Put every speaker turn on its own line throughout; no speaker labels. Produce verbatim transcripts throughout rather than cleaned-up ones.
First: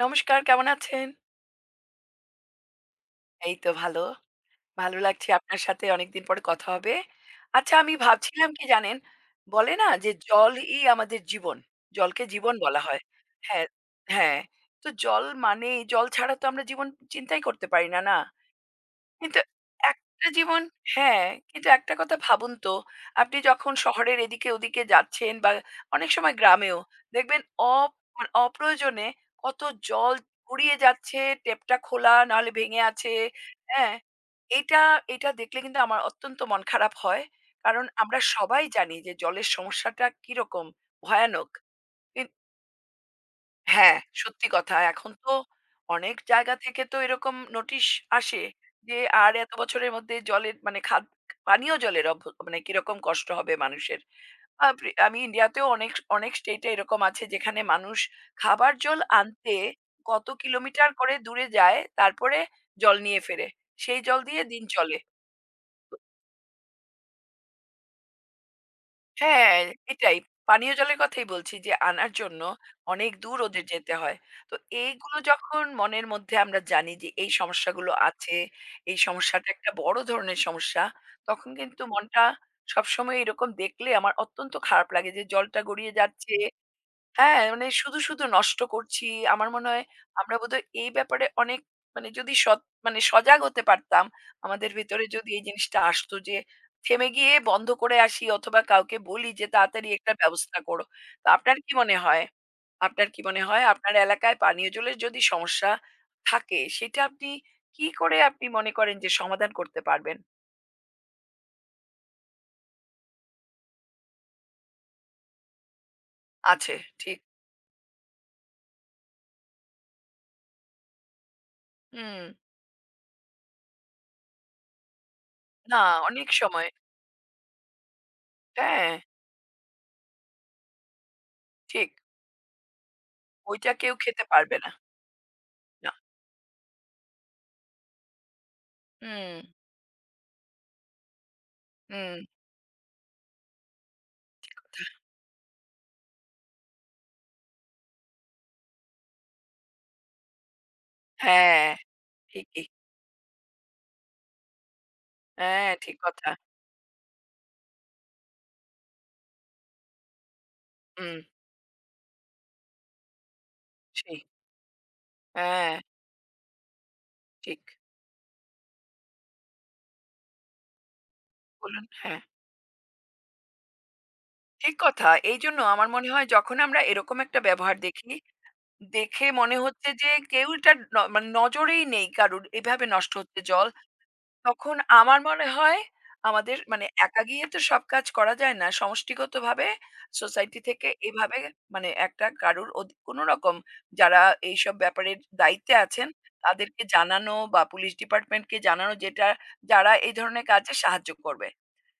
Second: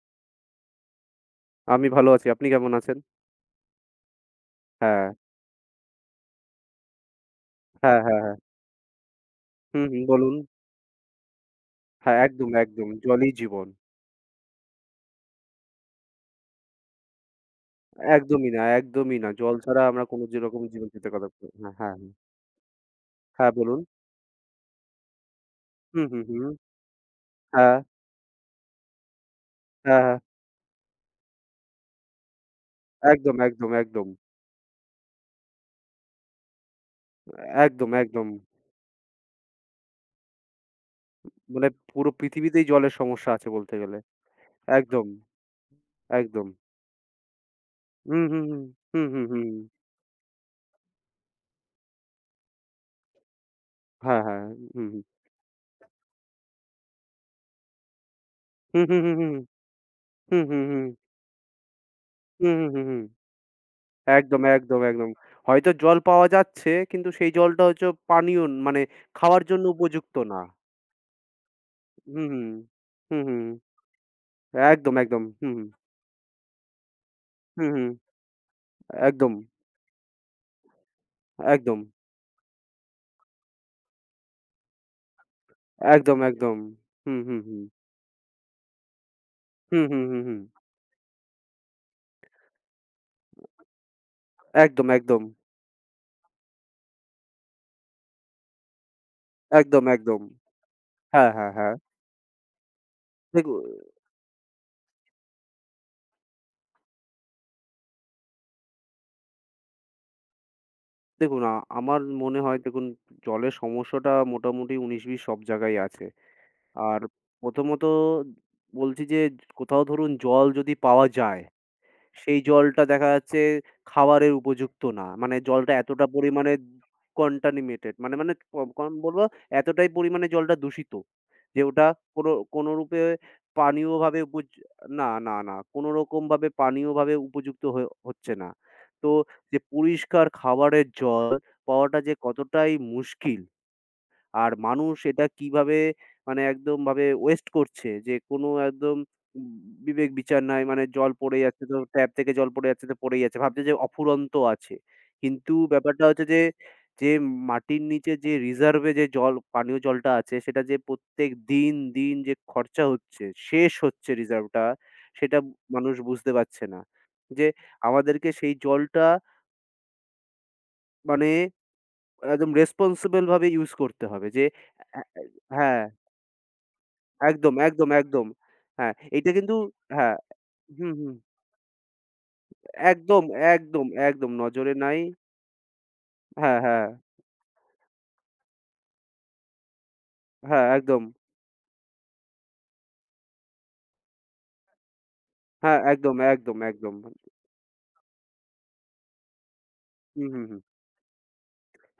নমস্কার, কেমন আছেন?
আমি ভালো আছি। আপনি কেমন আছেন?
এই তো ভালো। ভালো
হ্যাঁ,
লাগছে আপনার সাথে অনেকদিন পরে কথা হবে। আচ্ছা আমি
হ্যাঁ, হ্যাঁ, হ্যাঁ।
ভাবছিলাম কি জানেন, বলে
হুম,
না
হুম,
যে
বলুন।
জলই আমাদের জীবন।
হ্যাঁ,
জলকে
একদম,
জীবন বলা
একদম।
হয়।
জলই জীবন।
হ্যাঁ, হ্যাঁ। তো জল মানেই জল ছাড়া তো আমরা জীবন চিন্তাই করতে পারি না, না?
একদমই না, একদমই না।
কিন্তু
জল ছাড়া আমরা কোনো
একটা জীবন
যেরকম জীবন চিন্তা
হ্যাঁ,
করা
কিন্তু
হ্যাঁ,
একটা
হ্যাঁ, হ্যাঁ,
কথা ভাবুন তো, আপনি
হ্যাঁ,
যখন
বলুন।
শহরের এদিকে ওদিকে যাচ্ছেন বা
হুম,
অনেক
হুম,
সময়
হুম।
গ্রামেও দেখবেন
হ্যাঁ,
অপ মানে অপ্রয়োজনে কত
হ্যাঁ, হ্যাঁ।
জল গড়িয়ে যাচ্ছে, টেপটা খোলা নাহলে ভেঙে আছে,
একদম, একদম,
হ্যাঁ?
একদম।
এটা এটা দেখলে কিন্তু আমার অত্যন্ত মন খারাপ হয়। কারণ
একদম,
আমরা
একদম।
সবাই জানি যে জলের সমস্যাটা কিরকম ভয়ানক।
মানে পুরো
কিন্তু
পৃথিবীতেই জলের সমস্যা আছে বলতে
হ্যাঁ,
গেলে।
সত্যি কথা।
একদম,
এখন তো অনেক
একদম।
জায়গা থেকে তো এরকম নোটিশ
হুম,
আসে
হুম, হুম।
যে,
হুম, হুম,
আর
হুম।
এত বছরের মধ্যে জলের মানে খাদ পানীয় জলের অভ মানে কিরকম কষ্ট হবে মানুষের।
হ্যাঁ, হ্যাঁ। হুম,
আপনি
হুম।
আমি ইন্ডিয়াতেও অনেক অনেক স্টেটে এরকম আছে যেখানে মানুষ খাবার
হুম, হুম,
জল
হুম, হুম।
আনতে কত
হুম, হুম, হুম।
কিলোমিটার করে দূরে যায়, তারপরে
হুম, হুম, হুম। হুম, হুম,
জল
হুম।
নিয়ে ফেরে। সেই জল
একদম,
দিয়ে দিন
একদম,
চলে।
একদম। হয়তো জল পাওয়া যাচ্ছে কিন্তু সেই জলটা হচ্ছে পানীয় ন- মানে খাওয়ার
হ্যাঁ,
জন্য উপযুক্ত
এটাই।
না।
পানীয় জলের কথাই বলছি যে আনার
হুম,
জন্য
হুম।
অনেক
হুম,
দূর
হুম।
ওদের যেতে হয়। তো
একদম,
এইগুলো
একদম। হুম,
যখন মনের মধ্যে আমরা জানি যে এই
হুম, হুম,
সমস্যাগুলো আছে, এই
একদম,
সমস্যাটা একটা বড় ধরনের সমস্যা, তখন
একদম,
কিন্তু মনটা সবসময় এরকম দেখলে আমার অত্যন্ত খারাপ লাগে যে জলটা গড়িয়ে
একদম,
যাচ্ছে।
একদম। হুম, হুম,
হ্যাঁ,
হুম।
মানে শুধু, শুধু নষ্ট করছি। আমার মনে
হুম,
হয়
হুম, হুম,
আমরা
হুম।
বোধহয় এই ব্যাপারে অনেক মানে যদি সৎ মানে সজাগ হতে পারতাম, আমাদের
একদম,
ভেতরে
একদম,
যদি এই জিনিসটা আসতো যে থেমে গিয়ে বন্ধ করে আসি অথবা কাউকে বলি যে
একদম,
তাড়াতাড়ি একটা
একদম।
ব্যবস্থা করো। তো
হ্যাঁ, হ্যাঁ,
আপনার কি
হ্যাঁ।
মনে হয়? আপনার কি মনে
দেখু
হয় আপনার এলাকায় পানীয় জলের যদি সমস্যা থাকে সেটা আপনি কি করে আপনি মনে করেন যে সমাধান করতে পারবেন?
দেখুন আ আমার মনে হয় দেখুন জলের সমস্যাটা মোটামুটি ঊনিশ বিশ সব জায়গায় আছে।
আছে,
আর
ঠিক।
প্রথমত বলছি যে কোথাও ধরুন জল যদি পাওয়া যায়
হুম,
সেই জলটা দেখা যাচ্ছে খাওয়ারের উপযুক্ত না। মানে জলটা
না
এতটা
অনেক
পরিমাণে
সময়
contaminated মানে মানে ক
হ্যাঁ,
কম বলবো এতটাই পরিমাণে জলটা দূষিত যে ওটা
ঠিক।
কোনো কোনরূপে
ওইটা কেউ
পানীয়ভাবে
খেতে
উপয
পারবে না।
না, না, না।
না।
কোনোরকমভাবে পানীয়ভাবে উপযুক্ত হয়ে হচ্ছে না। তো
হুম।
যে পরিষ্কার খাবারের জল পাওয়াটা যে
হুম।
কতটাই মুশকিল আর মানুষ এটা কিভাবে মানে একদম ভাবে ওয়েস্ট করছে যে কোনো একদম উম বিবেক বিচার নাই। মানে জল পড়ে যাচ্ছে
হ্যাঁ,
তো ট্যাপ থেকে জল
ঠিকই।
পড়ে যাচ্ছে তো পড়েই যাচ্ছে। ভাবছে যে অফুরন্ত আছে। কিন্তু
হ্যাঁ, ঠিক
ব্যাপারটা হচ্ছে
কথা।
যে, যে মাটির নিচে যে রিজার্ভ এ যে জল পানীয় জলটা আছে সেটা যে
হুম,
প্রত্যেক দিন, দিন যে খরচা হচ্ছে, শেষ হচ্ছে
সেই।
রিজার্ভটা সেটা
হ্যাঁ,
মানুষ বুঝতে পারছে না। যে
ঠিক।
আমাদেরকে সেই জলটা মানে
বলুন, হ্যাঁ।
একদম রেসপনসিবল ভাবে ইউস করতে হবে। যে
ঠিক
অ্যা
কথা।
অ্যা
এইজন্য
হ্যাঁ।
আমার মনে হয় যখন আমরা এরকম একটা
একদম,
ব্যবহার
একদম,
দেখি,
একদম। হ্যাঁ,
দেখে
এইটা কিন্তু
মনে হচ্ছে যে
হ্যাঁ,
কেউ এটা
হুম,
ন
হুম।
মানে নজরেই নেই কারুর। এভাবে নষ্ট
একদম,
হচ্ছে জল।
একদম, একদম নজরে
তখন
নাই।
আমার মনে হয় আমাদের
হ্যাঁ,
মানে
হ্যাঁ,
একা গিয়ে তো সব কাজ করা যায় না। সমষ্টিগতভাবে সোসাইটি
হ্যাঁ,
থেকে
একদম।
এভাবে মানে একটা কারুর অধি কোনো রকম যারা এইসব ব্যাপারের দায়িত্বে
হ্যাঁ,
আছেন,
একদম, একদম,
তাদেরকে
একদম।
জানানো বা পুলিশ ডিপার্টমেন্টকে জানানো যেটা যারা এই
হুম, হুম,
ধরনের
হুম।
কাজে সাহায্য করবে।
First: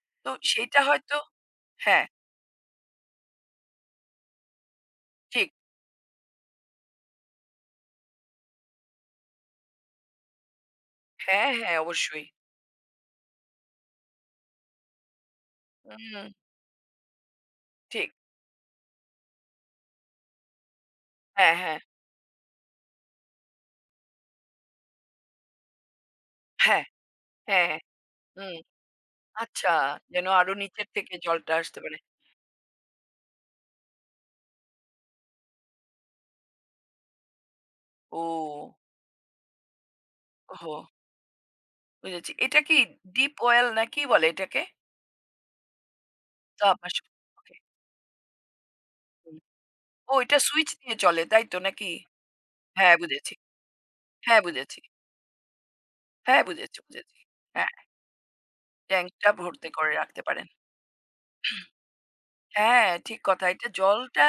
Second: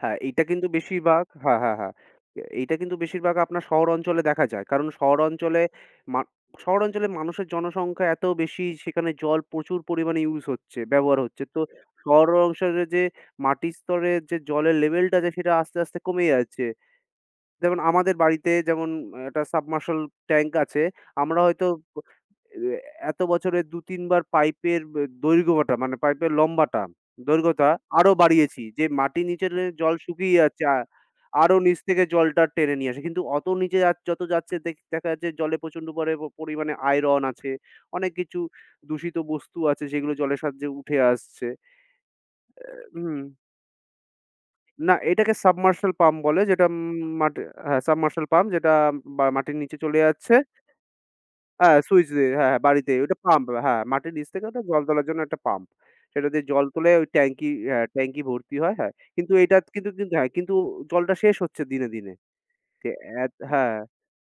হ্যাঁ,
তো
এইটা কিন্তু
সেইটা হয়তো
বেশিরভাগ হ্যাঁ, হ্যাঁ, হ্যাঁ।
হ্যাঁ,
এ এইটা কিন্তু বেশিরভাগ আপনার শহর অঞ্চলে দেখা যায়। কারণ শহর
ঠিক।
অঞ্চলে মা শহর অঞ্চলে মানুষের জনসংখ্যা এত বেশি, সেখানে জল প্রচুর পরিমাণে ইউজ হচ্ছে, ব্যবহার হচ্ছে।
হ্যাঁ,
তো
হ্যাঁ, অবশ্যই।
শহর অঞ্চলে যে মাটির স্তরে যে জলের লেভেলটা আছে, সেটা আস্তে, আস্তে
হুম,
কমে যাচ্ছে। যেমন
ঠিক।
আমাদের বাড়িতে যেমন একটা সাবমার্শাল ট্যাঙ্ক আছে। আমরা
হ্যাঁ,
হয়তো
হ্যাঁ,
এ এত বছরে দুই তিন বার পাইপের ব দৈর্ঘ্যটা মানে পাইপের লম্বাটা,
হ্যাঁ, হ্যাঁ,
দৈর্ঘ্যটা
হ্যাঁ,
আরো
হুম।
বাড়িয়েছি। যে মাটির নিচে যে
আচ্ছা,
জল
যেন
শুকিয়ে
আরো
যাচ্ছে আ
নিচের থেকে জলটা
আরো নিচ
আসতে পারে।
থেকে জলটা টেনে নিয়ে আসে। কিন্তু অত নিচে যা যত যাচ্ছে দেখ দেখা যাচ্ছে জলে প্রচণ্ড পরে পরিমাণে আয়রন আছে। অনেক কিছু
ও,
দূষিত বস্তু আছে যেগুলো জলের সাহায্যে
ওহো!
উঠে আসছে।
বুঝেছি। এটা কি
হুম।
ডিপ ওয়েল না কি বলে এটাকে?
না, এটাকে সাবমার্শাল পাম্প বলে যেটা উম
তাপ আস
মাটি
ওকে।
হ্যাঁ, সাবমার্শাল পাম্প যেটা বা
হুম।
মাটির নিচে চলে
ও
যাচ্ছে।
এটা সুইচ নিয়ে চলে তাই তো
হ্যাঁ,
নাকি?
সুইচ দিয়ে হ্যাঁ, হ্যাঁ, বাড়িতে
হ্যাঁ
ওটা
বুঝেছি,
পাম্প হ্যাঁ, মাটির নিচ
হ্যাঁ
থেকে ওটা
বুঝেছি,
জল তোলার জন্য একটা পাম্প। সেটা
হ্যাঁ
দিয়ে জল
বুঝেছি,
তুলে ওই
বুঝেছি।
ট্যাঙ্কি
হ্যাঁ,
হ্যাঁ, ট্যাঙ্কি ভর্তি হয়, হ্যাঁ।
ট্যাংকটা
কিন্তু এটা
ভর্তি
কিন্তু
করে
কিন্তু
রাখতে
হ্যাঁ,
পারেন।
কিন্তু জলটা শেষ হচ্ছে দিনে, দিনে। যে
হ্যাঁ, ঠিক
এত
কথা। এটা
হ্যাঁ,
জলটা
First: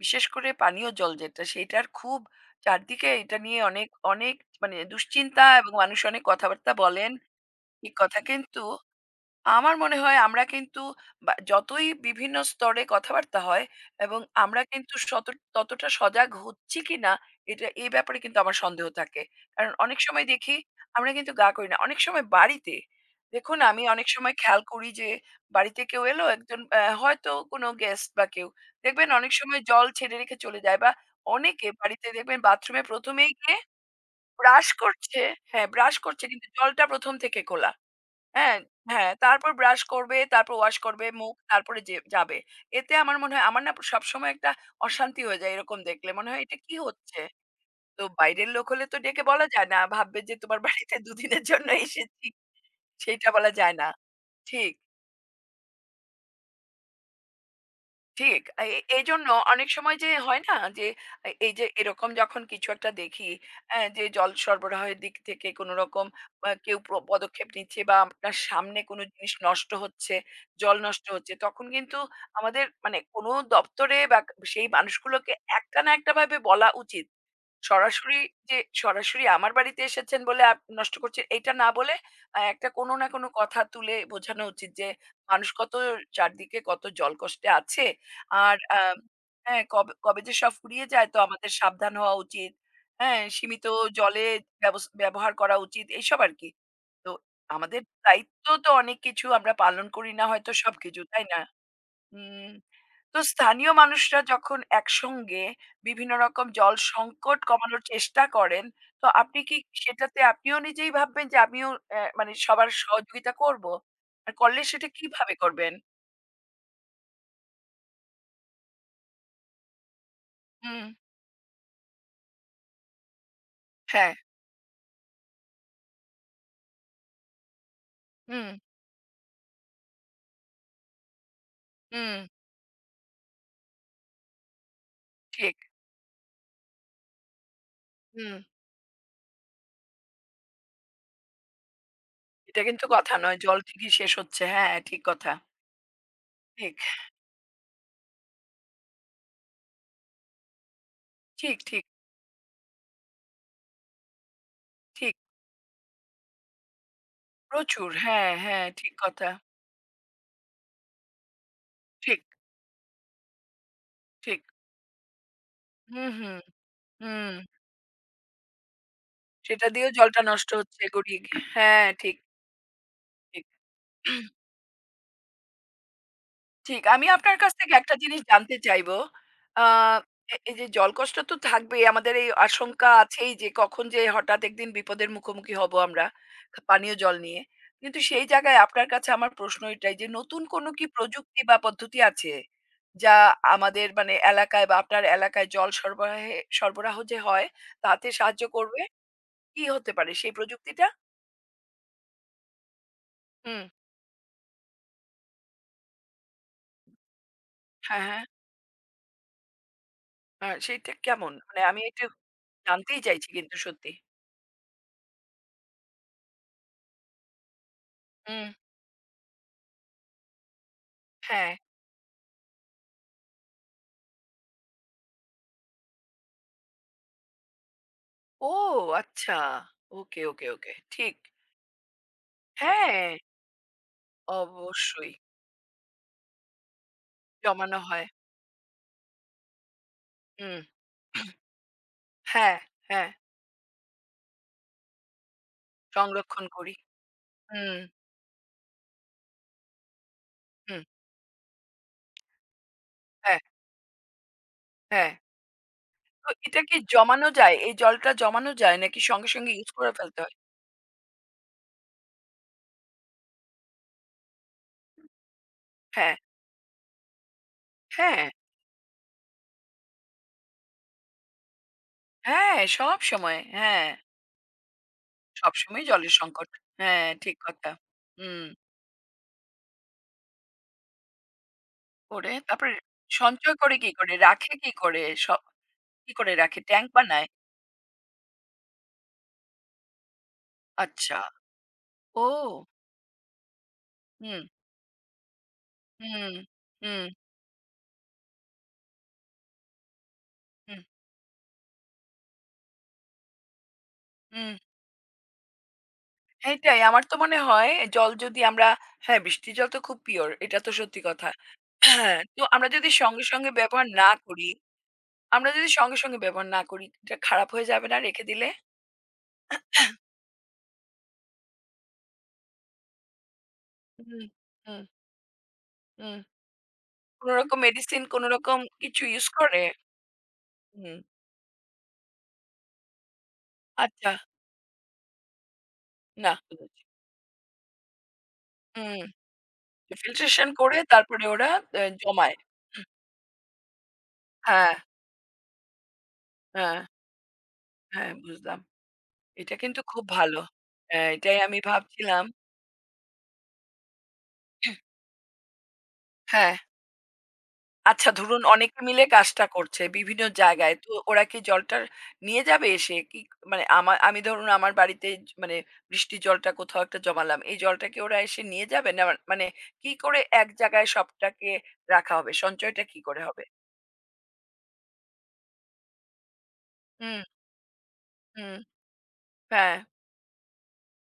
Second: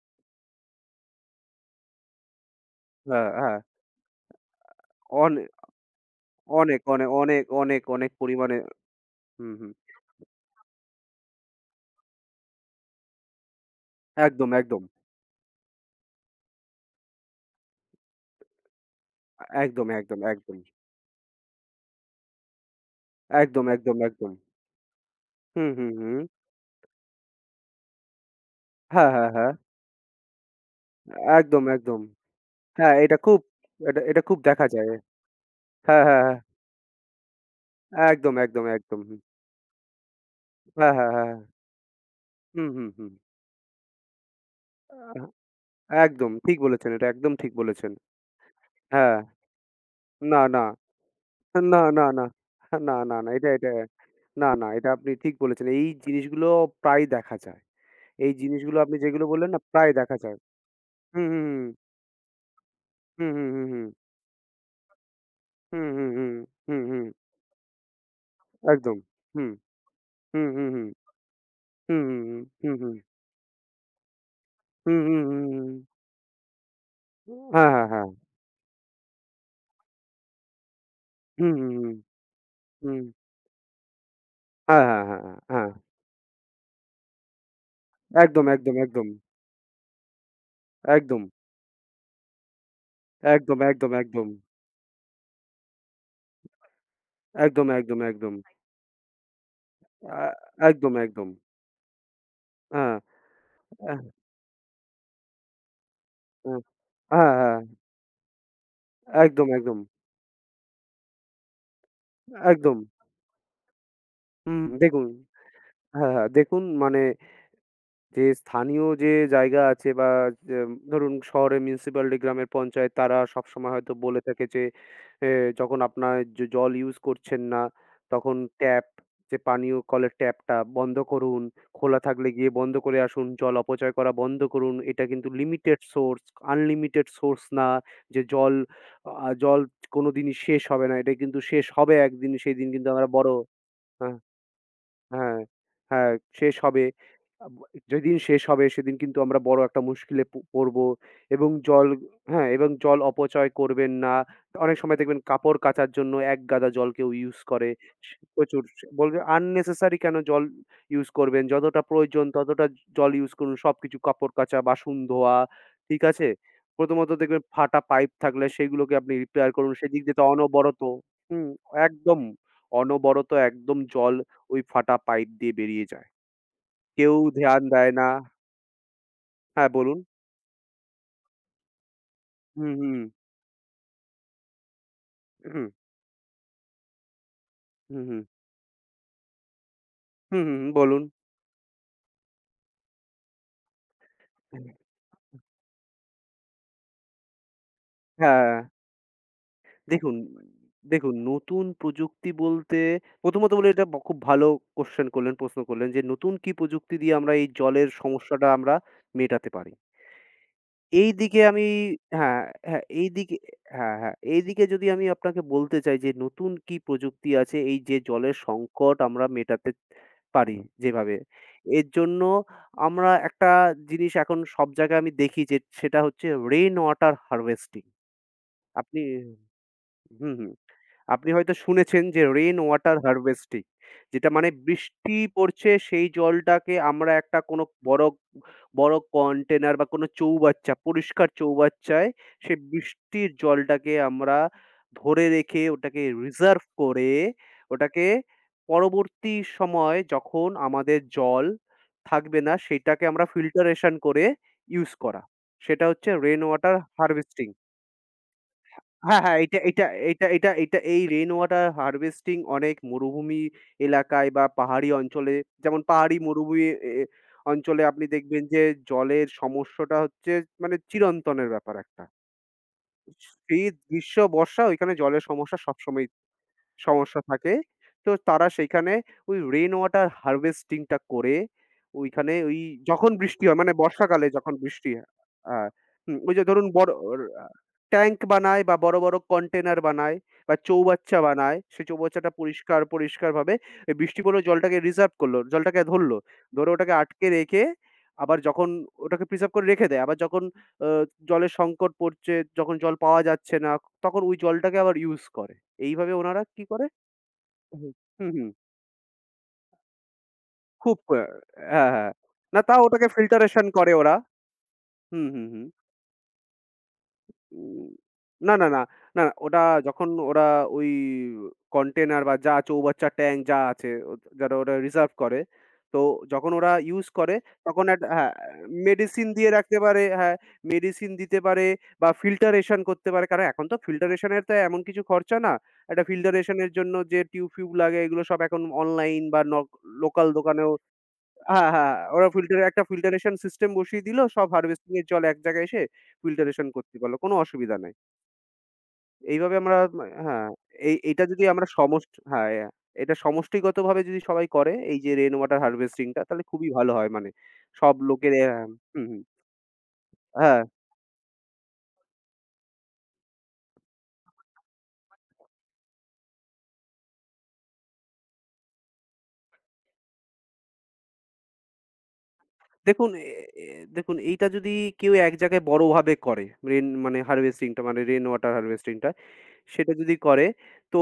বিশেষ করে পানীয় জল যেটা সেটার খুব চারদিকে
হ্যাঁ,
এটা
হ্যাঁ।
নিয়ে অনেক, অনেক মানে
অনে
দুশ্চিন্তা এবং মানুষ অনেক কথাবার্তা
অনেক, অনে
বলেন।
অনেক, অনেক,
ঠিক
অনেক
কথা
পরিমাণে
কিন্তু
হুম, হুম।
আমার মনে হয় আমরা কিন্তু বা যতই বিভিন্ন স্তরে কথাবার্তা হয় এবং
একদম,
আমরা
একদম।
কিন্তু সত ততটা সজাগ হচ্ছি কিনা এটা এই ব্যাপারে কিন্তু আমার সন্দেহ থাকে। কারণ
একদম,
অনেক
একদম,
সময় দেখি
একদম।
আমরা কিন্তু গা করি না। অনেক সময় বাড়িতে দেখুন
একদম,
আমি
একদম,
অনেক
একদম।
সময় খেয়াল করি যে
হুম,
বাড়িতে
হুম,
কেউ
হুম।
এলো একজন অ্যা হয়তো কোনো গেস্ট বা কেউ।
হ্যাঁ,
দেখবেন
হ্যাঁ,
অনেক
হ্যাঁ।
সময় জল ছেড়ে রেখে চলে যায় বা
একদম,
অনেকে
একদম।
বাড়িতে দেখবেন বাথরুমে
হ্যাঁ,
১ম
এটা
এই
খুব
গিয়ে
এটা এটা খুব দেখা
ব্রাশ
যায়।
করছে হ্যাঁ, ব্রাশ
হ্যাঁ, হ্যাঁ,
করছে
হ্যাঁ।
কিন্তু জলটা ১ম থেকে খোলা।
একদম,
হ্যাঁ,
একদম, একদম।
হ্যাঁ।
হুম।
তারপর ব্রাশ করবে, তারপর ওয়াশ
হ্যাঁ,
করবে
হ্যাঁ, হ্যাঁ।
মুখ,
হ্যাঁ।
তারপরে যে যাবে।
হুম, হুম,
এতে
হুম।
আমার মনে হয় আমার না সবসময় একটা অশান্তি হয়ে যায় এরকম
আ
দেখলে।
একদম
মনে হয়
ঠিক
এটা কি
বলেছেন, এটা
হচ্ছে?
একদম ঠিক বলেছেন।
তো বাইরের লোক হলে তো
হ্যাঁ।
ডেকে বলা যায় না। ভাববে যে
না,
তোমার
না।
বাড়িতে দুদিনের জন্য
না, না, না।
এসেছি,
না, না,
সেইটা
না। এটা
বলা
এটা
যায় না।
না, না।
ঠিক।
এটা আপনি ঠিক বলেছেন। এই জিনিসগুলো প্রায় দেখা যায়। এই
ঠিক। এ-
জিনিসগুলো
এই
আপনি যেগুলো
এইজন্য
বললেন না
অনেক
প্রায়
সময় যে
দেখা যায়।
হয় না যে
হুম,
এ
হুম,
এই যে
হুম।
এরকম যখন কিছু একটা
হুম,
দেখি
হুম, হুম,
অ্যা
হুম।
যে জল সরবরাহের দিক থেকে কোনো
হুম,
রকম
হুম,
আ কেউ
হুম,
প্র
হুম।
পদক্ষেপ নিচ্ছে বা আপনার সামনে
একদম।
কোনো জিনিস
হুম,
নষ্ট হচ্ছে,
হুম, হুম,
জল
হুম।
নষ্ট হচ্ছে তখন কিন্তু
হুম, হুম, হুম।
আমাদের
হুম, হুম।
মানে কোনো দপ্তরে বা সেই
হুম, হুম,
মানুষগুলোকে
হুম। হুম।
একটা না একটা ভাবে বলা উচিত।
হ্যাঁ, হ্যাঁ, হ্যাঁ।
সরাসরি যে সরাসরি আমার বাড়িতে এসেছেন বলে আপ নষ্ট করছেন
হুম,
এটা না
হুম, হুম।
বলে আ একটা কোনো
হুম।
না কোনো কথা তুলে বোঝানো উচিত
হ্যাঁ,
যে
হ্যাঁ, হ্যাঁ, হ্যাঁ,
মানুষ
হ্যাঁ।
কত চারদিকে কত জল কষ্টে আছে।
একদম,
আর
একদম,
আ
একদম।
হ্যাঁ, কবে, কবে যে সব ফুরিয়ে যায় তো
একদম,
আমাদের সাবধান হওয়া উচিত। হ্যাঁ,
একদম,
সীমিত
একদম, একদম।
জলে ব্যবস ব্যবহার করা উচিত এইসব আরকি। তো
একদম,
আমাদের
একদম, একদম।
দায়িত্ব তো অনেক কিছু আমরা পালন করি
আ
না হয়তো
একদম,
সবকিছু, তাই
একদম।
না? হুম,
হ্যাঁ,
তো স্থানীয়
এহ
মানুষরা যখন একসঙ্গে বিভিন্ন রকম
এহ
জল
হ্যাঁ,
সংকট
হ্যাঁ।
কমানোর চেষ্টা করেন, তো আপনি
একদম,
কি
একদম।
সেটাতে আপনিও নিজেই ভাববেন যে আমিও অ্যা মানে সবার
একদম।
সহযোগিতা করব? আর
হুম,
করলে সেটা
দেখুন
কিভাবে করবেন?
হ্যাঁ, হ্যাঁ। দেখুন মানে যে স্থানীয় যে জায়গা আছে বা যেম
হুম,
ধরুন শহরে মিউনিসিপ্যালিটি, গ্রামের পঞ্চায়েত তারা সবসময় হয়তো
হ্যাঁ,
বলে থাকে যে, এ যখন আপনার জ জল ইউজ করছেন না, তখন
হুম,
ট্যাপ যে পানীয় কলের ট্যাপটা বন্ধ করুন। খোলা
হুম,
থাকলে গিয়ে বন্ধ করে আসুন। জল অপচয় করা বন্ধ করুন। এটা কিন্তু
ঠিক।
লিমিটেড সোর্স, আনলিমিটেড সোর্স না যে
হুম,
জল আ জল কোনদিনই শেষ হবে না। এটা কিন্তু শেষ হবে একদিন।
এটা
সেদিন
কিন্তু
কিন্তু আমরা
কথা
বড়
নয়। জল ঠিকই শেষ
হ্যাঁ।
হচ্ছে। হ্যাঁ, হ্যাঁ, ঠিক কথা।
হ্যাঁ, হ্যাঁ, শেষ
ঠিক,
হবে। আব যেদিন শেষ হবে সেদিন কিন্তু আমরা বড় একটা মুশকিলে প পড়বো এবং
ঠিক, ঠিক,
জল হ্যাঁ, এবং জল অপচয় করবেন না। অনেক সময়
ঠিক।
দেখবেন কাপড় কাচার জন্য এক গাদা জল কেউ ইউজ করে।
প্রচুর।
সে
হ্যাঁ,
প্রচুর
হ্যাঁ,
সে
ঠিক
বলবে
কথা।
unnecessary কেন জল ইউজ করবেন? যতটা
ঠিক,
প্রয়োজন ততটা জল ইউজ করুন। সবকিছু কাপড়
ঠিক।
কাচা, বাসন ধোয়া, ঠিক
হুম,
আছে?
হুম,
প্রথমত
হুম।
দেখবেন ফাটা পাইপ থাকলে সেগুলোকে আপনি রিপেয়ার
সেটা
করুন।
দিয়েও
সেদিক দিয়ে
জলটা
তো
নষ্ট
অনবরত
হচ্ছে গড়িয়ে গিয়ে।
হুম,
হ্যাঁ, ঠিক,
একদম অনবরত
ঠিক।
একদম জল ওই ফাটা পাইপ দিয়ে বেরিয়ে যায়।
ঠিক। আমি
কেউ
আপনার কাছ
ধ্যান
থেকে
দেয়
একটা
না
জিনিস জানতে চাইবো। আ
হ্যাঁ, বলুন।
এ এই যে জল কষ্ট তো থাকবেই। আমাদের এই
হুম,
আশঙ্কা
হুম,
আছেই যে কখন যে হঠাৎ একদিন বিপদের মুখোমুখি
হুম,
হব আমরা খা- পানীয় জল নিয়ে। কিন্তু
হুম, হুম,
সেই জায়গায় আপনার কাছে আমার প্রশ্ন এটাই যে নতুন
হুম, হুম,
কোনো কি
বলুন।
প্রযুক্তি বা পদ্ধতি আছে? যা আমাদের মানে এলাকায় বা আপনার এলাকায় জল সরবরাহে সরবরাহ যে হয় তাতে সাহায্য
হ্যাঁ,
করবে? কি হতে পারে
দেখুন,
সেই প্রযুক্তিটা?
দেখুন নতুন প্রযুক্তি বলতে প্রথমত
হুম।
বলি এটা ব খুব ভালো কোয়েশ্চেন করলেন, প্রশ্ন করলেন যে নতুন কি প্রযুক্তি দিয়ে আমরা এই জলের
হ্যাঁ, হ্যাঁ।
সমস্যাটা আমরা মেটাতে পারি?
আ সেইটা কেমন?
এইদিকে
মানে
আমি
আমি একটু
হ্যাঁ, হ্যাঁ,
জানতেই চাইছি
এইদিকে
কিন্তু সত্যি।
হ্যাঁ, হ্যাঁ, এইদিকে যদি আমি আপনাকে বলতে চাই যে নতুন কি প্রযুক্তি আছে এই যে জলের
হুম।
সংকট আমরা মেটাতে পারি যেভাবে।
হ্যাঁ।
এর জন্য আমরা একটা জিনিস এখন সব জায়গায় আমি দেখি যে সেটা হচ্ছে রেইন ওয়াটার হারভেস্টিং।
ও
আপনি
আচ্ছা। ওকে,
হুম,
ওকে,
হুম।
ওকে। ঠিক।
আপনি হয়তো শুনেছেন যে রেইন ওয়াটার
হ্যাঁ,
হারভেস্টিং যেটা মানে
অবশ্যই
বৃষ্টি পড়ছে সেই জলটাকে আমরা একটা কোনো
জমানো
বড়
হয়।
বড় কন্টেনার বা কোনো
হুম।
চৌবাচ্চা পরিষ্কার চৌবাচ্চায়
হ্যাঁ,
সেই
হ্যাঁ।
বৃষ্টির জলটাকে আমরা ধরে রেখে ওটাকে
সংরক্ষণ
রিজার্ভ
করি।
করে
হুম,
ওটাকে পরবর্তী সময় যখন
হুম।
আমাদের জল থাকবে না সেটাকে আমরা
হ্যাঁ,
ফিল্টারেশন করে ইউজ
হ্যাঁ।
করা সেটা হচ্ছে
তো
রেইন
এটা
ওয়াটার
কি জমানো
হারভেস্টিং
যায়? এই জলটা জমানো যায় নাকি
হ্যাঁ,
সঙ্গে,
হ্যাঁ,
সঙ্গে
এটা
ইউজ
এটা
করে ফেলতে
এটা
হয়?
এটা এটা এই রেইন ওয়াটার হারভেস্টিং অনেক মরুভূমি এলাকায় বা পাহাড়ি অঞ্চলে যেমন
হ্যাঁ,
পাহাড়ি মরুভূমি এ এ অঞ্চলে আপনি
হ্যাঁ,
দেখবেন যে জলের সমস্যাটা হচ্ছে মানে চিরন্তনের ব্যাপার একটা।
হ্যাঁ, সবসময়।
শীত,
হ্যাঁ,
গ্রীষ্ম, বর্ষা ওইখানে জলের সমস্যা
সবসময়ই
সবসময়ই
জলের সংকট। হ্যাঁ,
সমস্যা
ঠিক
থাকে।
কথা।
তো তারা
হুম।
সেইখানে ওই রেইন ওয়াটার হারভেস্টিং টা করে
করে
ওইখানে ওই
তারপরে
যখন বৃষ্টি
সঞ্চয়
হয় মানে
করে কি করে?
বর্ষাকালে
রাখে
যখন
কি
বৃষ্টি
করে?
হয়
স
আ
কি
হুম,
করে
ওই যে
রাখে?
ধরুন
ট্যাংক
বড় ওর
বানায়?
আ ট্যাংক বানায় বা বড়, বড় কন্টেইনার বানায় বা চৌবাচ্চা
আচ্ছা।
বানায়। সেই চৌবাচ্চাটা
ও!
পরিষ্কার, পরিষ্কারভাবে এই বৃষ্টি পড়লো
হুম।
জলটাকে রিজার্ভ করলো, জলটাকে ধরলো।
হুম,
ধরে ওটাকে
হুম,
আটকে রেখে আবার যখন ওটাকে প্রিজার্ভ করে রেখে দেয়। আবার যখন
হুম,
আ জলের সংকট পড়ছে, যখন জল পাওয়া যাচ্ছে না, তখন ওই
হুম।
জলটাকে আবার ইউস করে। এইভাবে ওনারা কি
এইটাই
করে
আমার তো মনে হয়
হুম।
জল
হুম,
যদি
হুম।
আমরা হ্যাঁ, বৃষ্টির জল তো খুব পিওর এটা তো
খুব
সত্যি
আ
কথা।
হ্যাঁ, হ্যাঁ।
হ্যাঁ, তো
না
আমরা
তাও
যদি
ওটাকে
সঙ্গে, সঙ্গে
ফিল্টারেশন
ব্যবহার
করে
না
ওরা।
করি,
হুম, হুম,
আমরা
হুম।
যদি সঙ্গে, সঙ্গে ব্যবহার না করি এটা খারাপ হয়ে
উম
যাবে না রেখে দিলে?
না, না, না, না, না, ওটা যখন ওরা ওই কন্টেইনার বা যা চৌবাচ্চা ট্যাংক যা আছে
হুম,
ও যারা ওরা
হুম,
রিজার্ভ করে, তো
হুম।
যখন ওরা ইউস
কোন
করে
রকম
তখন
মেডিসিন
একটা
কোন
হ্যাঁ,
রকম কিছু
মেডিসিন
ইউস
দিয়ে
করে?
রাখতে পারে হ্যাঁ,
হুম।
মেডিসিন দিতে পারে বা ফিল্টারেশন করতে পারে। কারণ এখন তো
আচ্ছা,
ফিল্টারেশন এর তো এমন কিছু খরচা না। একটা
না।
ফিল্টারেশন এর
বুঝেছি।
জন্য যে টিউব-ফিউব লাগে এগুলো সব এখন
হুম।
অনলাইন বা নক লোকাল
ফিল্ট্রেশন
দোকানেও
করে তারপরে ওরা আ
হ্যাঁ, হ্যাঁ। ওরা
জমায়।
ফিল্টার একটা ফিল্টারেশন সিস্টেম বসিয়ে দিল। সব
হ্যাঁ,
হারভেস্টিং এর জল এক জায়গায় এসে ফিল্টারেশন
হ্যাঁ,
করতে পারল। কোনো অসুবিধা নাই।
হ্যাঁ বুঝলাম।
এইভাবে
এটা
আমরা
কিন্তু
মা
খুব ভালো।
হ্যাঁ, এই
হ্যাঁ,
এইটা
এটাই
যদি
আমি
আমরা সমষ্ট
ভাবছিলাম
হ্যাঁ, অ্যা এটা সমষ্টিগতভাবে যদি সবাই করে এই যে রেইন ওয়াটার হারভেস্টিং টা তাহলে
হ্যাঁ।
খুবই ভালো হয় মানে। সব
আচ্ছা
লোকের
ধরুন
অ্যা
অনেকে মিলে
হুম, হুম।
কাজটা করছে বিভিন্ন
হ্যাঁ,
জায়গায়। তো ওরা কি জলটা নিয়ে যাবে এসে? কি মানে আমা আমি ধরুন আমার বাড়িতে জ মানে বৃষ্টির জলটা কোথাও একটা জমালাম। এই জলটা কি ওরা এসে নিয়ে যাবে? না মানে মানে কি করে এক জায়গায় সবটাকে রাখা হবে? সঞ্চয়টা কি
দেখুন
করে
এ
হবে?
এ দেখুন এইটা যদি কেউ এক জায়গায় বড়ভাবে করে রেইন মানে
হুম,
হারভেস্টিং টা মানে রেইন ওয়াটার
হুম।
হারভেস্টিং টা
হ্যাঁ,
সেটা যদি করে, তো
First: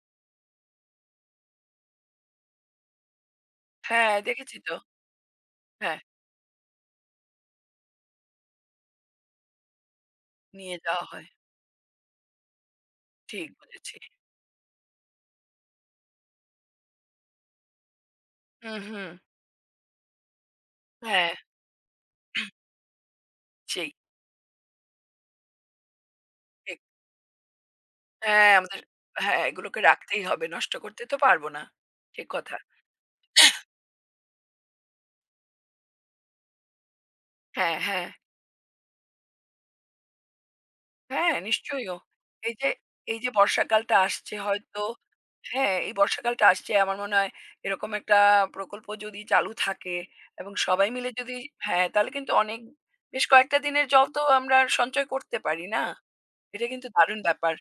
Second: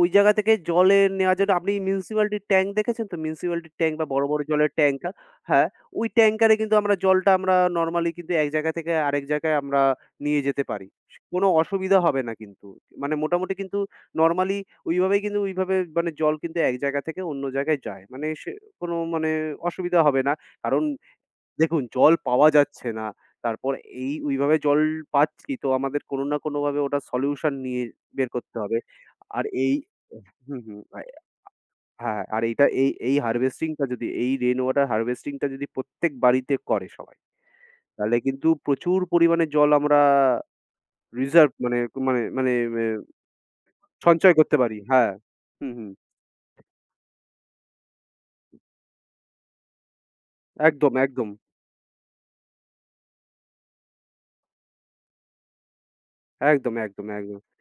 ওই জায়গা থেকে জলের নেওয়ার জন্য আপনি মিউনিসিপ্যালিটির ট্যাঙ্ক দেখেছেন তো? মিউনিসিপ্যালিটির ট্যাঙ্ক বা
হ্যাঁ
বড়, বড়
দেখেছি
জলের
তো।
ট্যাঙ্কার হ্যাঁ,
হ্যাঁ,
ওই ট্যাঙ্কারে কিন্তু আমরা জলটা আমরা নরমালি কিন্তু এক জায়গা থেকে আরেক জায়গায় আমরা নিয়ে যেতে
নিয়ে
পারি।
যাওয়া হয়।
কোনো অসুবিধা হবে না কিন্তু। মানে
ঠিক
মোটামুটি কিন্তু
বলেছি।
নরমালি ওইভাবেই কিন্তু ওইভাবে মানে জল কিন্তু এক জায়গা থেকে অন্য জায়গায় যায়। মানে সে
হুম,
কোনো
হুম।
মানে অসুবিধা হবে না। কারণ
হ্যাঁ,
দেখুন জল পাওয়া যাচ্ছে না। তারপর
সেই
এই ওইভাবে জল পাচ্ছি তো আমাদের কোনো না কোনোভাবে
ঠিক।
ওটার সলিউশন নিয়ে বের
হ্যাঁ,
করতে হবে।
আমাদের হ্যাঁ,
আর এই
এগুলোকে রাখতেই হবে।
হুম,
নষ্ট
হুম। আ
করতে তো পারব না।
হ্যাঁ, হ্যাঁ,
ঠিক
আর
কথা।
এইটা এই এই হারভেস্টিং টা যদি এই রেইন ওয়াটার হারভেস্টিং টা যদি প্রত্যেক বাড়িতে করে সবাই,
হ্যাঁ, হ্যাঁ।
তাহলে কিন্তু প্রচুর পরিমাণে জল আমরা
হ্যাঁ,
রিজার্ভ মানে
নিশ্চয়ইও।
মানে মানে
এই যে
এ
এই যে বর্ষাকালটা
সঞ্চয়
আসছে
করতে পারি।
হয়তো
হ্যাঁ। হুম,
হ্যাঁ,
হুম।
এই বর্ষাকালটা আসছে আমার মনে হয় এরকম একটা প্রকল্প যদি চালু থাকে এবং সবাই
একদম,
মিলে
একদম।
যদি হ্যাঁ, তাহলে কিন্তু অনেক বেশ কয়েকটা দিনের জল তো আমরা সঞ্চয় করতে পারি, না? এটা
একদম,
কিন্তু
একদম,
দারুণ
একদম।
ব্যাপার।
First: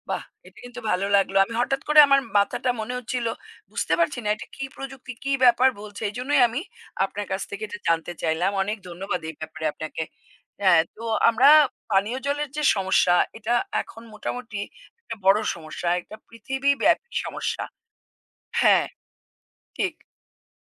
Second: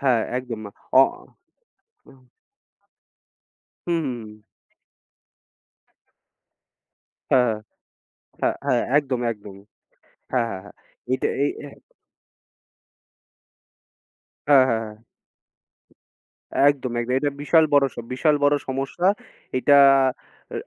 হ্যাঁ,
বাহ! এটা
একদম।
কিন্তু
অ
ভালো লাগলো। আমি হঠাৎ করে
হুম,
আমার
হুম।
মাথাটা মনে হচ্ছিল, বুঝতে
হুম,
পারছি না এটা কি প্রযুক্তি, কি ব্যাপার বলছে। এজন্যই আমি আপনার কাছ
হ্যাঁ,
থেকে এটা জানতে চাইলাম।
হ্যাঁ,
অনেক
হ্যাঁ, একদম,
ধন্যবাদ এই
একদম।
ব্যাপারে আপনাকে।
হ্যাঁ, হ্যাঁ, হ্যাঁ।
হ্যাঁ, তো
এটা
আমরা
এই এ
পানীয় জলের যে সমস্যা, এটা এখন মোটামুটি
হ্যাঁ, হ্যাঁ, হ্যাঁ।
একটা বড় সমস্যা। একটা
একদম,
পৃথিবীব্যাপী
একদম। এটা বিশাল
সমস্যা।
বড় স বিশাল বড়
হ্যাঁ,
সমস্যা। এটা
ঠিক।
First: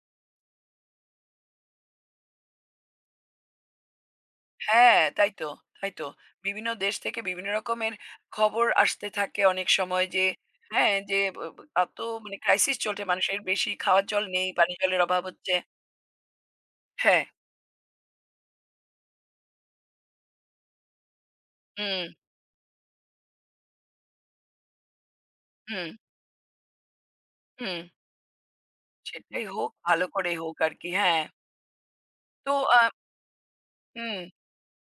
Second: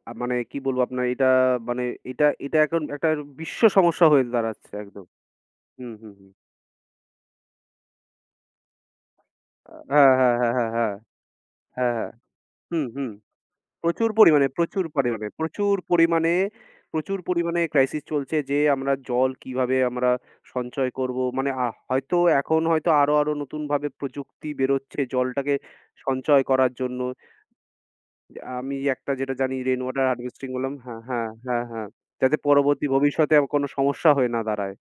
আ মানে কি বলবো আপনার এটা মানে এটা এটা এখন একটা বিশ্ব সমস্যা হয়ে দাঁড়াচ্ছে
হ্যাঁ,
একদম।
তাই তো, তাই
হুম,
তো।
হুম, হুম।
বিভিন্ন দেশ থেকে বিভিন্ন রকমের খবর আসতে থাকে অনেক
আ
সময়
হ্যাঁ,
যে
হ্যাঁ, হ্যাঁ, হ্যাঁ, হ্যাঁ, হ্যাঁ,
হ্যাঁ, যে ব ব
হ্যাঁ।
এত
হ্যাঁ।
মানে ক্রাইসিস
হুম,
চলছে
হুম।
মানুষের বেশি খাওয়ার
প্রচুর
জল
পরিমাণে,
নেই, পানি
প্রচুর
জলের অভাব
পরিমাণে,
হচ্ছে।
প্রচুর পরিমাণে, প্রচুর
হ্যাঁ,
পরিমাণে ক্রাইসিস চলছে যে আমরা জল কিভাবে আমরা সঞ্চয় করব। মানে আ
হুম,
হয়তো এখন হয়তো আরো, আরো নতুনভাবে প্রযুক্তি বেরোচ্ছে জলটাকে
হুম,
সঞ্চয় করার জন্য।
হুম।
আমি একটা যেটা
সেটাই
জানি
হোক,
রেইন ওয়াটার
ভালো করে
হারভেস্টিং
হোক
বললাম
আরকি।
হ্যাঁ,
হ্যাঁ,
হ্যাঁ, হ্যাঁ, হ্যাঁ। যাতে
তো আ
পরবর্তী ভবিষ্যতে আর কোনো সমস্যা
হুম,
হয়ে না দাঁড়ায়।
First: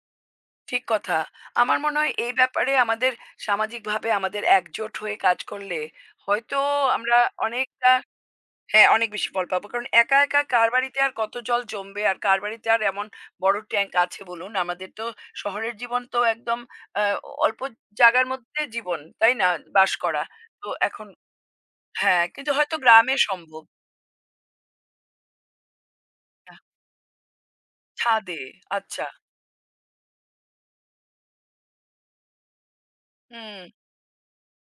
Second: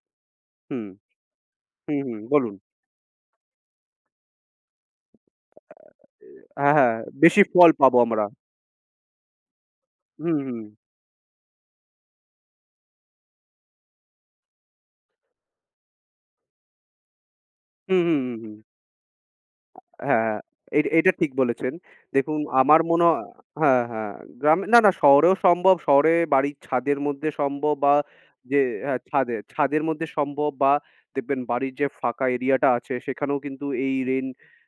ঠিক
হুম,
কথা। আমার
হুম,
মনে হয়
হুম
এই
বলুন।
ব্যাপারে আমাদের সামাজিকভাবে আমাদের একজোট হয়ে কাজ করলে হয়তো
হ্যাঁ, হ্যাঁ,
আমরা
বেশি ফল
অনেকটা
পাবো আমরা।
হ্যাঁ, অনেক বেশি ফল পাবো। কারণ একা,
হুম,
একা
হুম,
কার বাড়িতে আর কত জল জমবে? আর কার বাড়িতে আর এমন বড় ট্যাঙ্ক আছে বলুন? আমাদের তো শহরের জীবন তো একদম আ অল্প
হুম, হুম,
জায়গার
হুম, হুম।
মধ্যে জীবন, তাই না? বাস করা।
হ্যাঁ,
তো
এ
এখন
এটা ঠিক বলেছেন।
হ্যাঁ,
দেখুন
কিন্তু হয়তো
আমার মনে
গ্রামে
হয়
সম্ভব।
হ্যাঁ, হ্যাঁ, গ্রামে না, না শহরেও সম্ভব। শহরে বাড়ির
আহ
ছাদের মধ্যে সম্ভব বা
ছাদে,
যে হ্যাঁ,
আচ্ছা।
ছাদে ছাদের মধ্যে সম্ভব বা দেখবেন বাড়ির যে ফাঁকা এরিয়াটা আছে সেখানেও
হুম,
কিন্তু এই rain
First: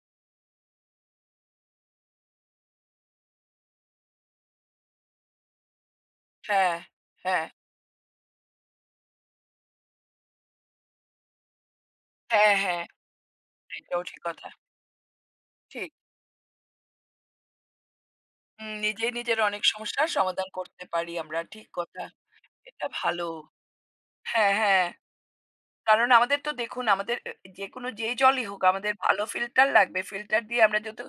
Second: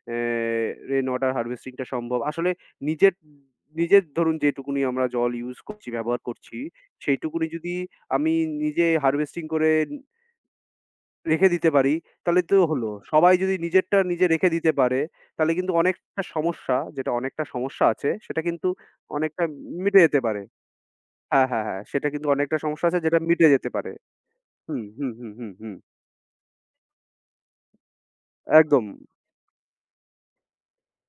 uh rain water harvesting টা সম্ভব। আসলে নিজের নিজের ধরুন যেটুকুনি আমরা জল ইউস করছি, ব্যবহার করছি
হ্যাঁ,
সেইটুকুনি
হ্যাঁ,
যদি আমি নিজে হারভেস্টিং করে রেখে দিতে পারি, তাহলে
হ্যাঁ,
তো
হ্যাঁ,
হলো। সবাই যদি নিজেরটা
এটাও ঠিক
নিজে
কথা।
রেখে দিতে পারে, তাহলে কিন্তু
ঠিক।
অনেকটা সমস্যা, যেটা অনেকটা সমস্যা আছে, সেটা কিন্তু
হুম, নিজেই নিজের
অনেকটা
অনেক
মিটে
সমস্যার
যেতে পারে।
সমাধান করতে পারি আমরা।
হ্যাঁ, হ্যাঁ,
ঠিক
হ্যাঁ।
কথা।
সেটা কিন্তু অনেকটা
এটা
সমস্যা আছে যেটা
ভালো।
মিটে যেতে পারে।
হ্যাঁ,
হুম,
হ্যাঁ।
হুম, হুম, হুম, হুম।
কারণ আমাদের তো দেখুন আমাদের এ যেকোনো যেই জলই হোক
একদম।
আমাদের ভালো ফিল্টার লাগবে। ফিল্টার দিয়ে আমরা যেহেতু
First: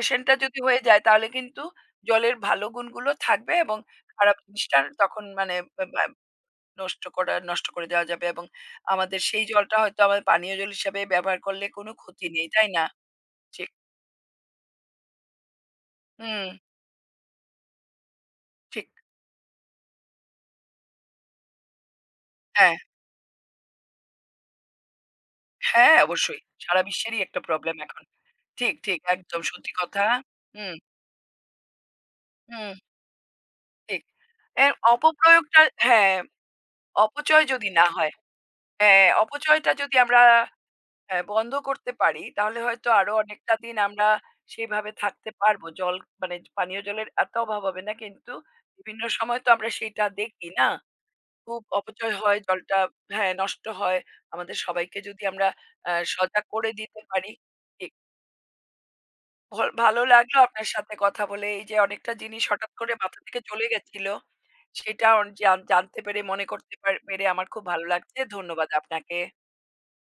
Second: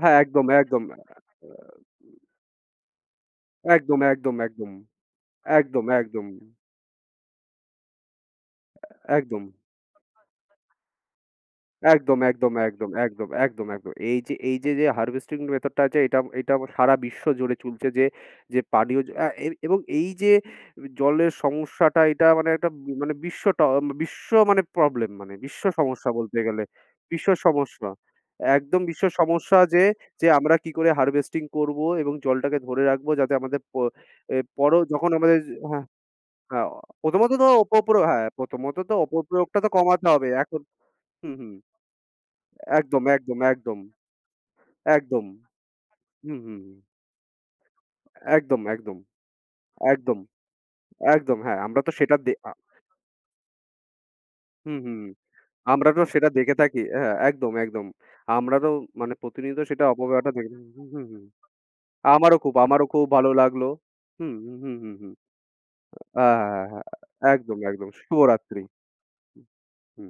হ্যাঁ,
টা
একদম,
যদি হয়ে
একদম।
যায়
আহ,
তাহলে কিন্তু জলের ভালো গুণগুলো থাকবে এবং
একদম, একদম,
খারাপ
একদম।
জিনিসটা তখন মানে
একদম,
বা বা
একদম।
নষ্ট করা নষ্ট করে দেওয়া যাবে এবং আমাদের
একদম।
সেই জলটা হয়তো আমাদের পানীয় জল হিসাবে ব্যবহার করলে কোনো
একদম,
ক্ষতি নেই,
একদম,
তাই না?
একদম, একদম, একদম,
ঠিক।
একদম। এই যে এই যে, যে হারভেস্টিং মেথড টা আছে এটা
হুম,
এটা সারা বিশ্ব জুড়ে চলছে যে, যে
ঠিক।
পানীয় জ আ এ এবং এই যে জলের সমস্যাটা এটা মানে একটা
হ্যাঁ,
বি- মানে বিশ্ব ট বিশ্ব মানে প্রবলেম মানে বিশ্ব
হ্যাঁ,
সমস্যা বলতে
অবশ্যই।
গেলে।
সারা বিশ্বেরই
বিশ্ব
একটা প্রবলেম
সমস্যা।
এখন। ঠিক,
একদম
ঠিক
বিশ্ব
একদম
সমস্যা
সত্যি
যে,
কথা।
যে আমরা কি
হুম,
করে হারভেস্টিং করব এবং জলটাকে
হুম,
ধরে রাখবো যাতে আমাদের প
ঠিক।
এ
এর
পরও যখন আমাদের
অপপ্রয়োগটা
হ্যাঁ,
হ্যাঁ।
হ্যাঁ, প্রথমত
অপচয়
তো
যদি না
অপপ্র
হয়
হ্যাঁ, প্রথমত তো
হ্যাঁ,
অপপ্রয়োগটা তো
অপচয়টা যদি
কমাতে
আমরা
হবে। এখন
অ্যা
হুম,
বন্ধ
হুম।
করতে পারি, তাহলে হয়তো
একদম,
আরো
একদম,
অনেকটা দিন
একদম,
আমরা সেইভাবে
একদম।
থাকতে পারবো। জল মানে
হুম, হুম, হুম।
পানীয় জলের এত অভাব হবে না। কিন্তু
একদম, একদম,
বিভিন্ন সময় তো আমরা সেইটা
একদম,
দেখি না?
একদম। হ্যাঁ,
খুব
আমরা তো
অপচয়
সেটা দে
হয়,
আ
জলটা হ্যাঁ, নষ্ট হয়। আমাদের
হুম, হুম।
সবাইকে
হুম,
যদি আমরা
আমরা
অ্যা
তো সেটা
সজাগ
দেখে
করে
থাকি।
দিতে
হ্যাঁ,
পারি।
একদম, একদম।
ঠিক
আমরা তো মানে
ভ
প্রতিনিয়ত সেটা
ভালো
অপব্যবহারটা
লাগলো
দেখে
আপনার
থাকি। হুম,
সাথে
হুম,
কথা
হুম।
বলে। এই যে অনেকটা
আমারও
জিনিস
খুব,
হঠাৎ
আমারও
করে
খুব
মাথা
ভালো
থেকে চলে
লাগলো।
গেছিল,
হুম, হুম, হুম, হুম,
সেটা
হুম।
অন জান জানতে
আ
পেরে
হ্যাঁ,
মনে
হ্যাঁ,
করতে
হ্যাঁ।
পার পেরে আমার
একদম,
খুব ভালো
একদম।
লাগছে।
শুভরাত্রি।
ধন্যবাদ আপনাকে।
হুম।